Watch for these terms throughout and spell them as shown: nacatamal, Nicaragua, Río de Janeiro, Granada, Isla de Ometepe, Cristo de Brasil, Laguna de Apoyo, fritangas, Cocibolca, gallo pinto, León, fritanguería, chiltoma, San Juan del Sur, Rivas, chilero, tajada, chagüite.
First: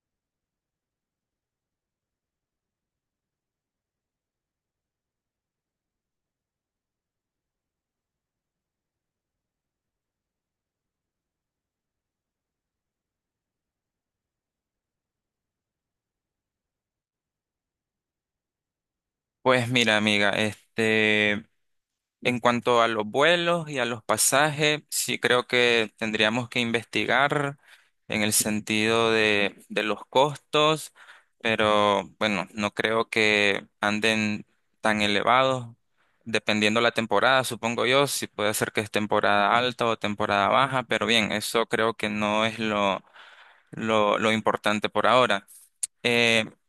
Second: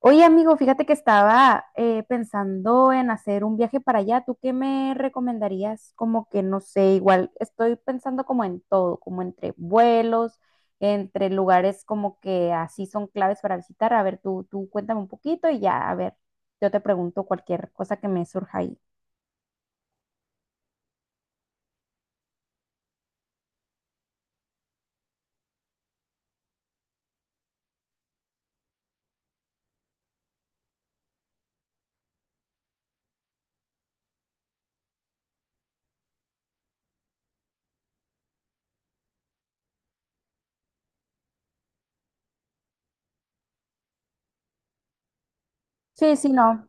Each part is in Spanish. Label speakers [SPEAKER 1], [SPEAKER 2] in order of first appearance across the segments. [SPEAKER 1] Oye, amigo, fíjate que estaba pensando en hacer un viaje para allá. ¿Tú qué me recomendarías? Como que no sé, igual estoy pensando como en todo, como entre vuelos, entre lugares como que así son claves para visitar. A ver, tú cuéntame un poquito y ya, a ver, yo te pregunto cualquier cosa que me surja ahí.
[SPEAKER 2] Pues mira, amiga, este, en cuanto a los vuelos y a los pasajes, sí creo que tendríamos que investigar en el sentido de los costos, pero bueno, no creo que anden tan elevados, dependiendo la temporada, supongo yo, si puede ser que es temporada alta o temporada baja, pero bien, eso creo que no es lo importante por ahora.
[SPEAKER 1] Sí, sí,
[SPEAKER 2] Eh,
[SPEAKER 1] no.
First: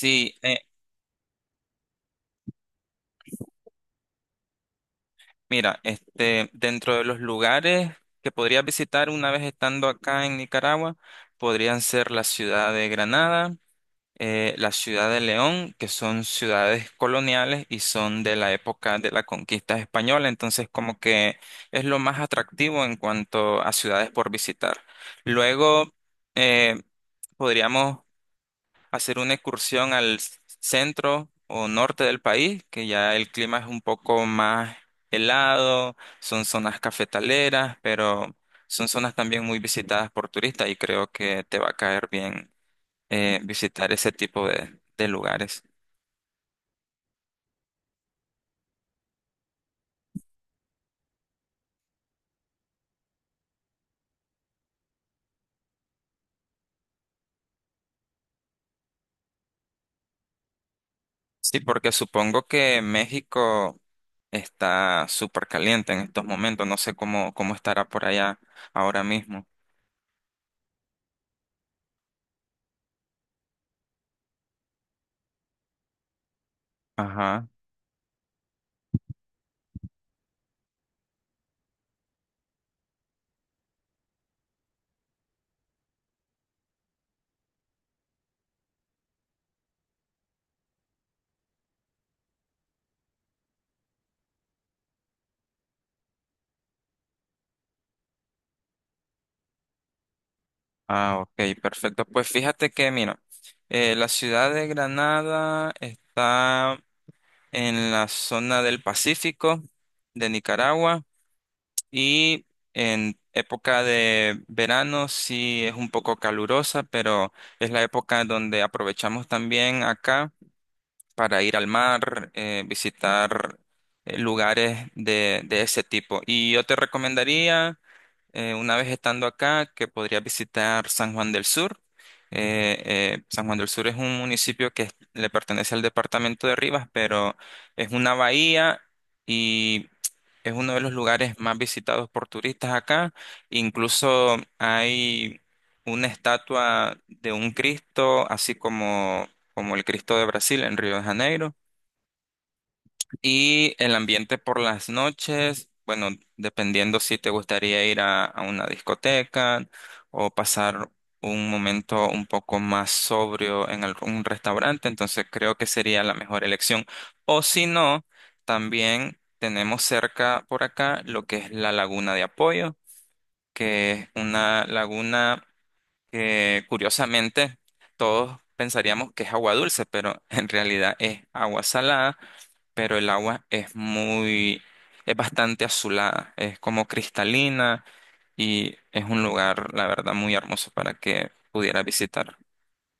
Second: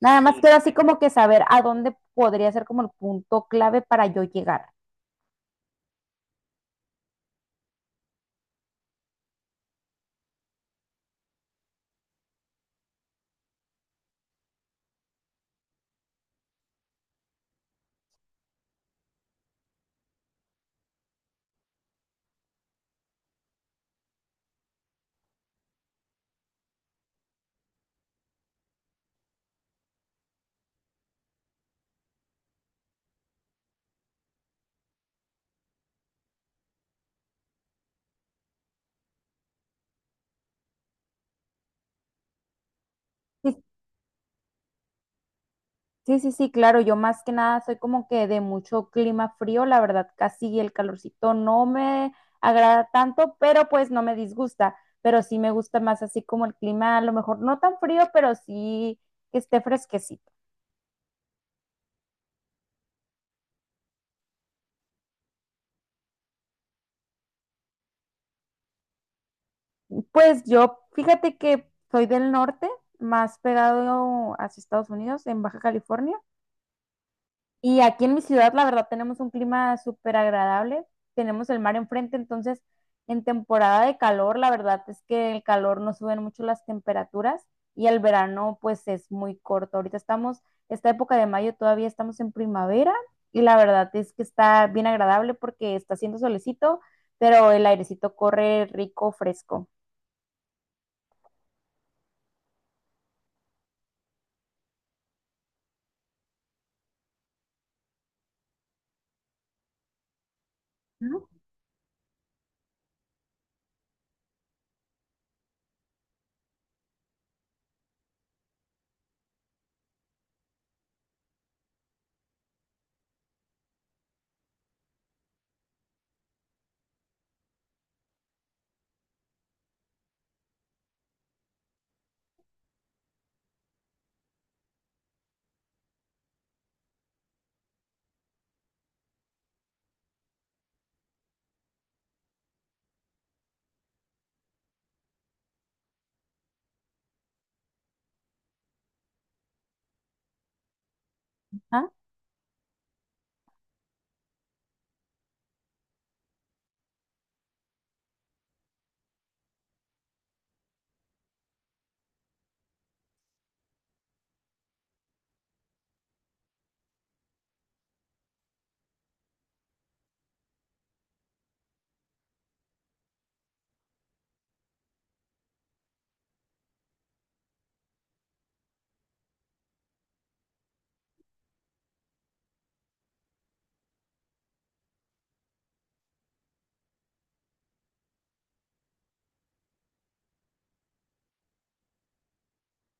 [SPEAKER 1] Nada más sí, quiero así como que saber a dónde podría ser como el punto clave para yo llegar.
[SPEAKER 2] Mira, este, dentro de los lugares que podría visitar una vez estando acá en Nicaragua, podrían ser la ciudad de Granada, la ciudad de León, que son ciudades coloniales y son de la época de la conquista española, entonces como que es lo más atractivo en cuanto a ciudades por visitar. Luego, eh, podríamos hacer una excursión al centro o norte del país, que ya el clima es un poco más helado, son zonas cafetaleras, pero son zonas también muy visitadas por turistas y creo que te va a caer bien
[SPEAKER 1] Sí,
[SPEAKER 2] visitar ese tipo de lugares.
[SPEAKER 1] sí, sí, sí, claro, yo más que nada soy como que de mucho clima frío, la verdad, casi el calorcito no me agrada tanto, pero pues no me disgusta, pero sí me gusta más así como el clima, a lo mejor no tan frío, pero sí que esté fresquecito.
[SPEAKER 2] Sí, porque supongo que México está súper caliente en estos momentos, no sé cómo estará por allá ahora mismo.
[SPEAKER 1] Pues yo, fíjate que soy del norte, más pegado hacia Estados Unidos, en Baja California.
[SPEAKER 2] Ajá.
[SPEAKER 1] Y aquí en mi ciudad, la verdad, tenemos un clima súper agradable. Tenemos el mar enfrente, entonces en temporada de calor, la verdad es que el calor no suben mucho las temperaturas y el verano pues es muy corto. Ahorita estamos, esta época de mayo todavía estamos en primavera y la verdad es que está bien agradable porque está haciendo solecito, pero el airecito corre rico, fresco.
[SPEAKER 2] Ah, ok, perfecto. Pues fíjate que, mira, la ciudad de Granada está en la zona del Pacífico de Nicaragua,
[SPEAKER 1] ¿No?
[SPEAKER 2] y en época de verano sí es un poco calurosa, pero es la época donde aprovechamos también acá para ir al mar, visitar lugares de ese tipo. Y yo te recomendaría una vez estando acá, que podría visitar San Juan del Sur. San Juan del Sur es un municipio le pertenece al departamento de Rivas, pero es una bahía y es uno de los lugares más visitados por turistas acá. Incluso hay una estatua de un Cristo, así como, como el Cristo de Brasil en Río de Janeiro.
[SPEAKER 1] ¿Ah?
[SPEAKER 2] Y el ambiente por las noches, bueno, dependiendo si te gustaría ir a una discoteca o pasar un momento un poco más sobrio en algún restaurante, entonces creo que sería la mejor elección. O si no, también tenemos cerca por acá lo que es la Laguna de Apoyo, que es una laguna que curiosamente todos pensaríamos que es agua dulce, pero en realidad es agua salada, pero el agua es muy, es bastante azulada, es como cristalina y es un lugar, la verdad, muy hermoso para que pudieras visitar.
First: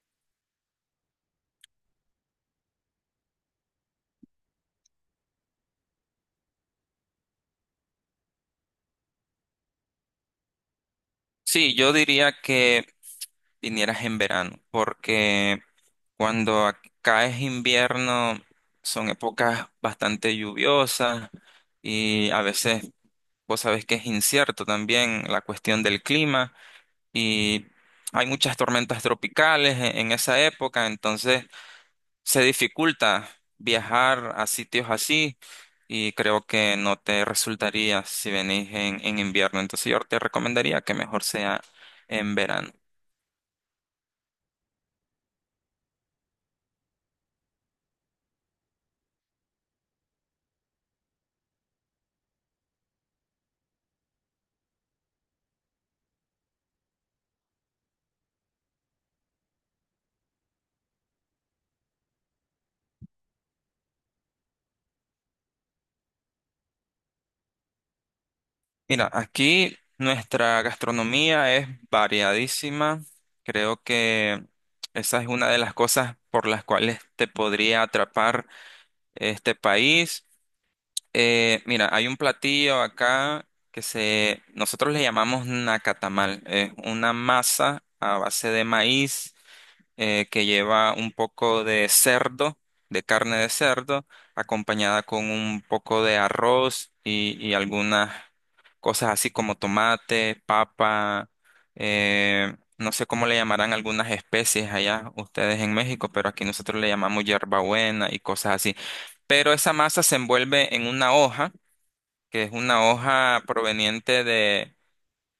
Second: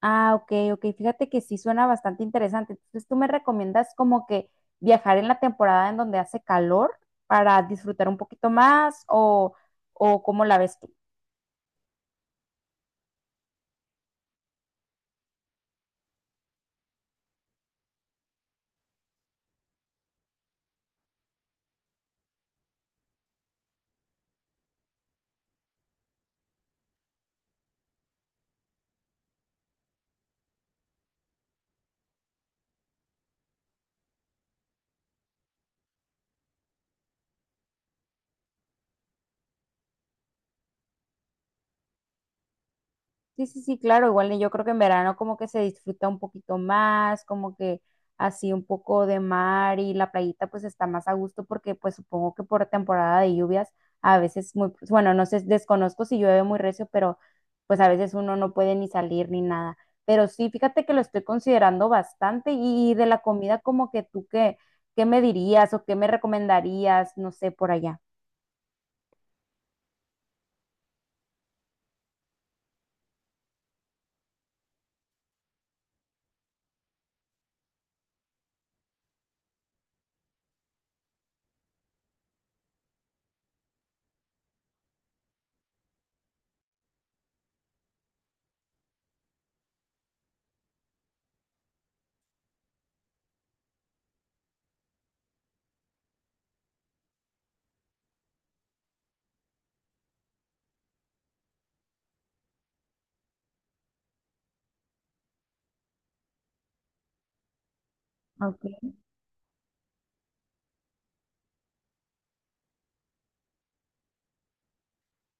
[SPEAKER 1] Ah, ok, ok. Fíjate que sí suena bastante interesante. Entonces, ¿tú me recomiendas como que viajar en la temporada en donde hace calor para disfrutar un poquito más o cómo la ves tú?
[SPEAKER 2] Sí, yo diría que vinieras en verano, porque cuando acá es invierno son épocas bastante lluviosas, y a veces vos sabés que es incierto también la cuestión del clima, y hay muchas tormentas tropicales en esa época, entonces se dificulta viajar a sitios así y creo que no te resultaría si venís en invierno. Entonces yo te recomendaría que mejor sea en verano.
[SPEAKER 1] Sí, sí, sí, claro, igual yo creo que en verano como que se disfruta un poquito más, como que así un poco de mar y la playita pues está más a gusto porque pues supongo que por temporada de lluvias a veces muy, pues, bueno, no sé, desconozco si llueve muy recio, pero pues a veces uno no puede ni salir ni nada. Pero sí, fíjate que lo estoy considerando bastante y de la comida como que tú qué, qué me dirías o qué me recomendarías, no sé, por allá.
[SPEAKER 2] Mira, aquí nuestra gastronomía es variadísima. Creo que esa es una de las cosas por las cuales te podría atrapar este país. Mira, hay un platillo acá nosotros le llamamos nacatamal. Es una masa a base de maíz que lleva un poco de cerdo, de carne de cerdo, acompañada con un poco de arroz y algunas cosas así como tomate, papa, no sé cómo le llamarán algunas especies allá ustedes en México, pero aquí nosotros le llamamos hierbabuena y cosas así.
[SPEAKER 1] Ok,
[SPEAKER 2] Pero esa masa se envuelve en una hoja, que es una hoja proveniente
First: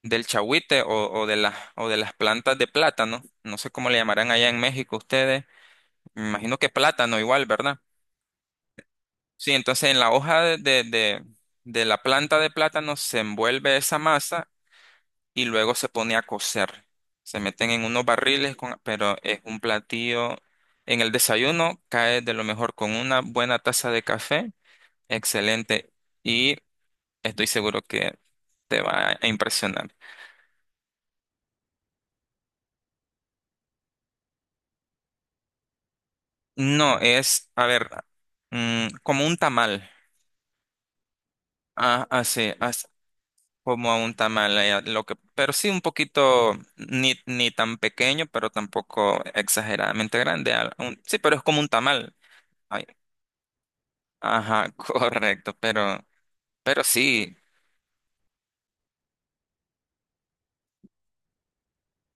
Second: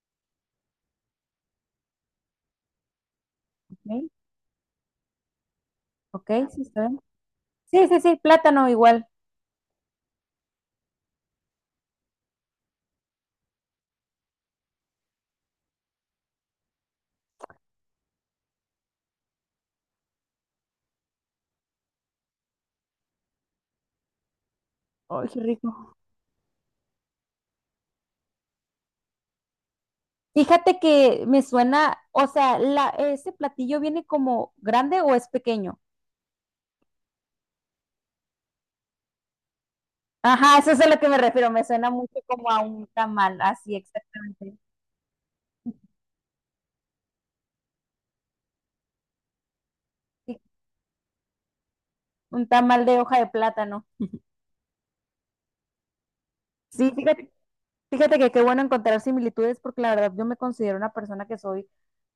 [SPEAKER 2] del chagüite o de las plantas de plátano. No sé cómo le
[SPEAKER 1] ok,
[SPEAKER 2] llamarán allá en México ustedes. Me
[SPEAKER 1] ok,
[SPEAKER 2] imagino
[SPEAKER 1] sí,
[SPEAKER 2] que
[SPEAKER 1] está bien.
[SPEAKER 2] plátano igual, ¿verdad?
[SPEAKER 1] Sí, sí, sí, plátano igual.
[SPEAKER 2] Sí, entonces en la hoja de la planta de plátano se envuelve esa masa y luego se pone a cocer. Se meten en unos barriles, pero es un platillo. En el desayuno cae de lo mejor con una buena taza de café.
[SPEAKER 1] Ay, qué
[SPEAKER 2] Excelente.
[SPEAKER 1] rico.
[SPEAKER 2] Y estoy seguro que te va a impresionar.
[SPEAKER 1] Fíjate que me suena, o sea, la, ese platillo viene como grande o es pequeño.
[SPEAKER 2] No, es, a ver, como un tamal.
[SPEAKER 1] Ajá, eso es a lo que me refiero, me suena
[SPEAKER 2] Ah,
[SPEAKER 1] mucho como
[SPEAKER 2] así,
[SPEAKER 1] a un tamal, así
[SPEAKER 2] como a un tamal.
[SPEAKER 1] exactamente.
[SPEAKER 2] Lo que, pero sí un poquito, ni tan pequeño, pero tampoco exageradamente
[SPEAKER 1] Sí,
[SPEAKER 2] grande. Sí, pero es como un tamal.
[SPEAKER 1] un
[SPEAKER 2] Ay,
[SPEAKER 1] tamal de hoja de plátano.
[SPEAKER 2] ajá, correcto, pero,
[SPEAKER 1] Sí, fíjate.
[SPEAKER 2] sí,
[SPEAKER 1] Fíjate que qué bueno encontrar similitudes porque la verdad yo me considero una persona que soy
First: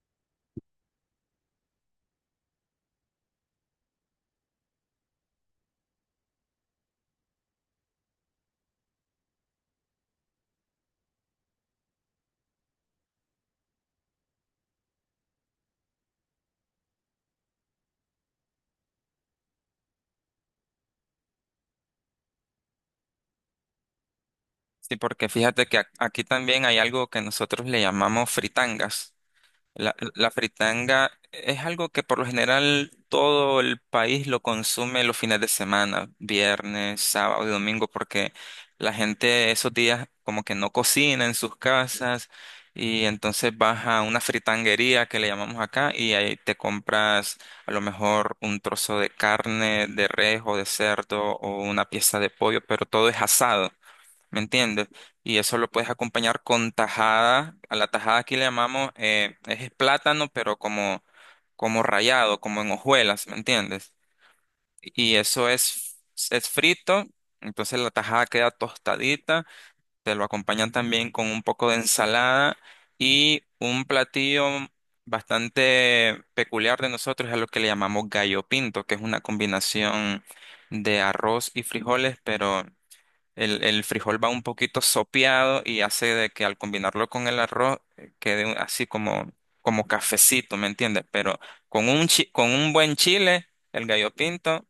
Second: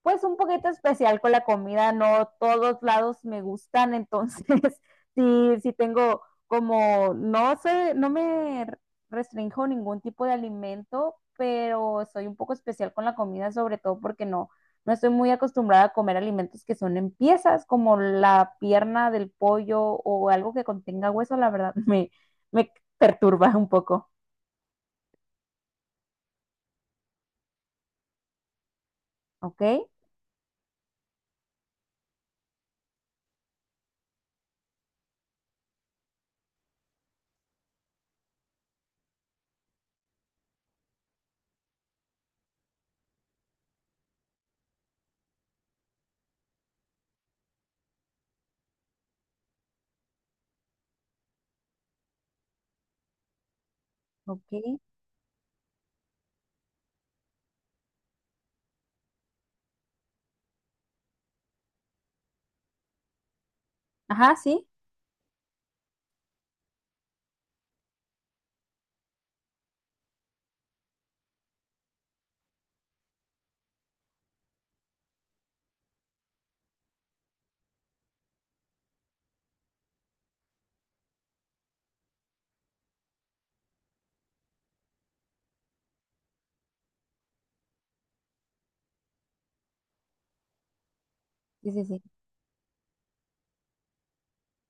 [SPEAKER 1] pues un poquito especial con la comida, no todos lados me gustan, entonces sí, sí tengo como, no sé, no me restrinjo ningún tipo de alimento, pero soy un poco especial con la comida, sobre todo porque no, no estoy muy acostumbrada a comer alimentos que son en piezas, como la pierna del pollo o algo que contenga hueso, la verdad me perturba un poco,
[SPEAKER 2] sí, porque fíjate que aquí también hay algo que nosotros le llamamos fritangas.
[SPEAKER 1] ¿ok?
[SPEAKER 2] La fritanga es algo que por lo general todo el país lo consume los fines de semana, viernes, sábado y domingo, porque la gente esos días como que no cocina en sus casas y entonces vas a una fritanguería que le llamamos acá, y ahí te compras a lo mejor un trozo de carne, de res o de cerdo, o una pieza de pollo, pero todo es asado. ¿Me
[SPEAKER 1] Ok.
[SPEAKER 2] entiendes? Y eso lo puedes acompañar con tajada. A la tajada aquí le llamamos, es plátano, pero como rallado, como en hojuelas, ¿me entiendes?
[SPEAKER 1] Ajá, sí,
[SPEAKER 2] Y eso es frito, entonces la tajada queda tostadita. Te lo acompañan también con un poco de ensalada, y un platillo bastante peculiar de nosotros es a lo que le llamamos gallo pinto, que es una combinación de arroz y frijoles, pero el frijol va un poquito sopeado, y hace de que al combinarlo con el arroz quede así como cafecito, ¿me entiendes? Pero
[SPEAKER 1] sí, sí, sí.
[SPEAKER 2] con un buen chile, el gallo pinto,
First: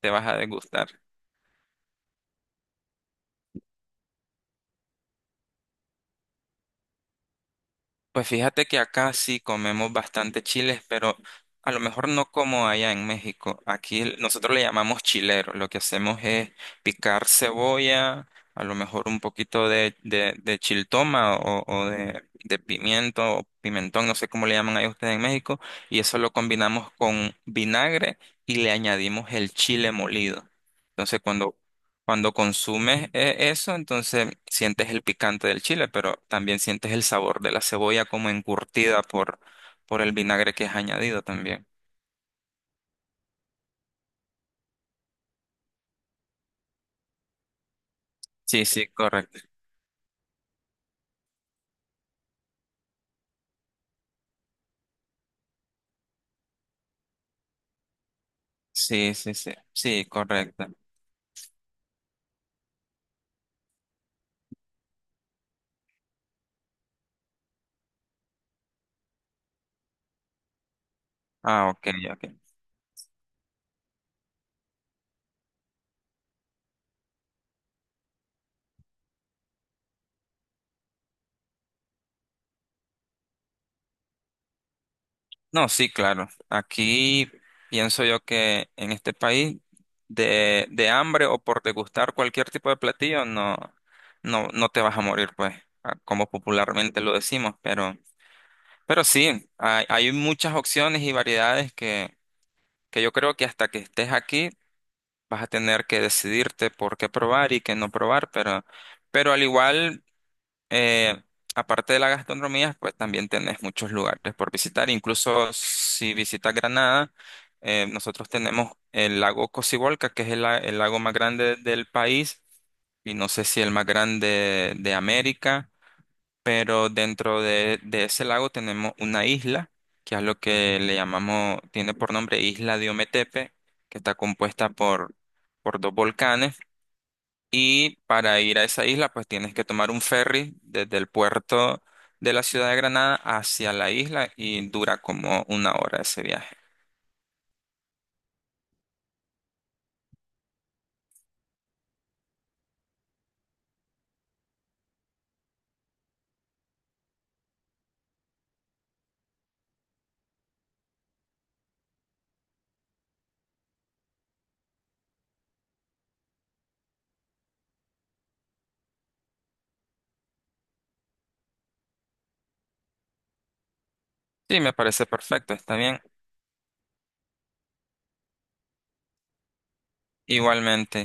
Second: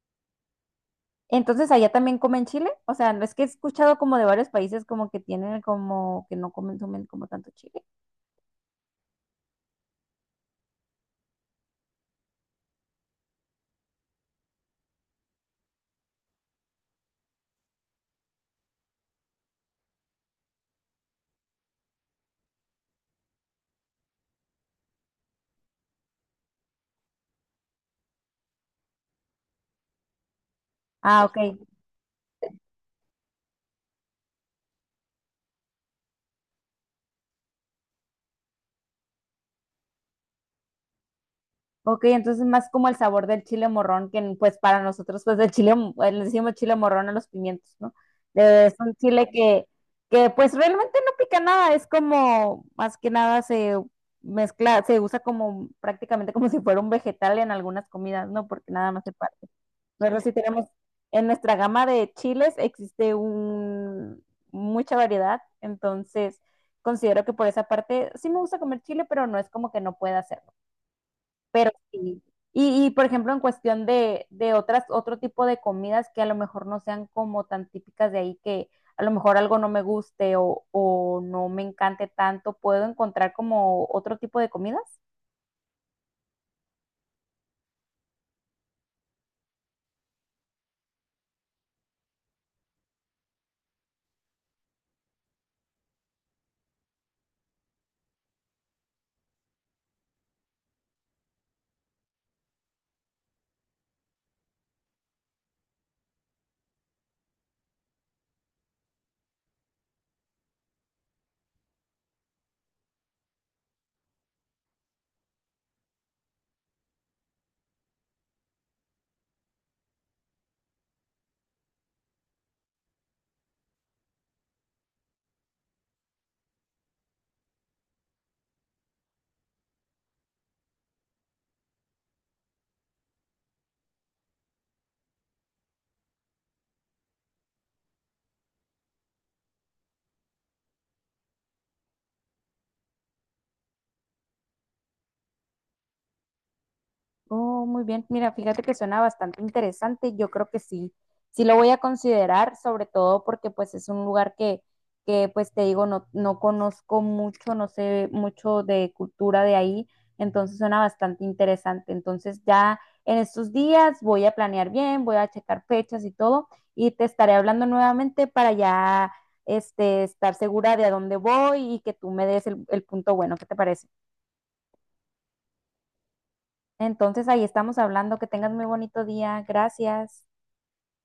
[SPEAKER 2] te vas a degustar.
[SPEAKER 1] Entonces, allá también comen chile. O sea, no es que he escuchado como de varios países como que tienen como que no consumen como tanto chile.
[SPEAKER 2] Pues fíjate que acá sí comemos bastante chiles, pero a lo mejor no como allá en México. Aquí nosotros le llamamos chilero. Lo que hacemos es picar cebolla, a lo mejor un poquito de chiltoma, o de pimiento o pimentón, no sé cómo le llaman ahí ustedes en México, y eso lo combinamos con vinagre y le añadimos el chile molido. Entonces,
[SPEAKER 1] Ah, ok.
[SPEAKER 2] cuando consumes eso, entonces sientes el picante del chile, pero también sientes el sabor de la cebolla como encurtida por el vinagre que es añadido también.
[SPEAKER 1] Ok, entonces más como el sabor del chile morrón, que pues para nosotros, pues el chile, mo- le decimos chile morrón a los pimientos, ¿no?
[SPEAKER 2] Sí,
[SPEAKER 1] Es
[SPEAKER 2] sí,
[SPEAKER 1] un chile
[SPEAKER 2] correcto.
[SPEAKER 1] que pues realmente no pica nada, es como más que nada se mezcla, se usa como prácticamente como si fuera un vegetal en algunas comidas, ¿no? Porque nada más se
[SPEAKER 2] Sí,
[SPEAKER 1] para.
[SPEAKER 2] sí, sí. Sí,
[SPEAKER 1] Nosotros sí tenemos,
[SPEAKER 2] correcto.
[SPEAKER 1] en nuestra gama de chiles existe un, mucha variedad, entonces considero que por esa parte sí me gusta comer chile, pero no es como que no pueda hacerlo.
[SPEAKER 2] Ah,
[SPEAKER 1] Pero
[SPEAKER 2] ok,
[SPEAKER 1] sí.
[SPEAKER 2] ok.
[SPEAKER 1] Y, por ejemplo, en cuestión de otras, otro tipo de comidas que a lo mejor no sean como tan típicas de ahí, que a lo mejor algo no me guste o no me encante tanto, ¿puedo encontrar como otro tipo de comidas?
[SPEAKER 2] No, sí, claro. Aquí pienso yo que en este país de hambre o por degustar cualquier tipo de platillo, no, no te vas a morir, pues, ah, como popularmente lo decimos, pero… Pero sí, hay, muchas opciones y variedades que yo creo que hasta que estés aquí vas a tener que decidirte por qué probar y qué no probar, pero al igual, eh, aparte de la gastronomía, pues también tenés muchos lugares por visitar. Incluso si visitas Granada, nosotros tenemos el lago Cocibolca, que es el lago más grande del país, y no sé si el más grande de América, pero dentro de ese lago tenemos una isla, que es lo que le llamamos, tiene por nombre Isla de Ometepe, que está compuesta por dos volcanes. Y para ir a esa isla, pues tienes que tomar un ferry desde el puerto de la ciudad de Granada hacia la isla, y dura como una hora ese viaje.
[SPEAKER 1] Oh, muy bien. Mira, fíjate que suena bastante interesante. Yo creo que sí, sí lo voy a considerar, sobre todo porque pues es un lugar que pues te digo, no, no conozco mucho, no sé mucho de cultura de ahí, entonces suena bastante interesante. Entonces ya en estos días voy a planear bien, voy a checar fechas y todo, y te estaré hablando nuevamente para ya este, estar segura de a dónde voy y que tú me des el punto bueno. ¿Qué te parece?
[SPEAKER 2] Sí, me parece perfecto, está bien.
[SPEAKER 1] Entonces ahí estamos hablando. Que tengas muy bonito día. Gracias.
[SPEAKER 2] Igualmente.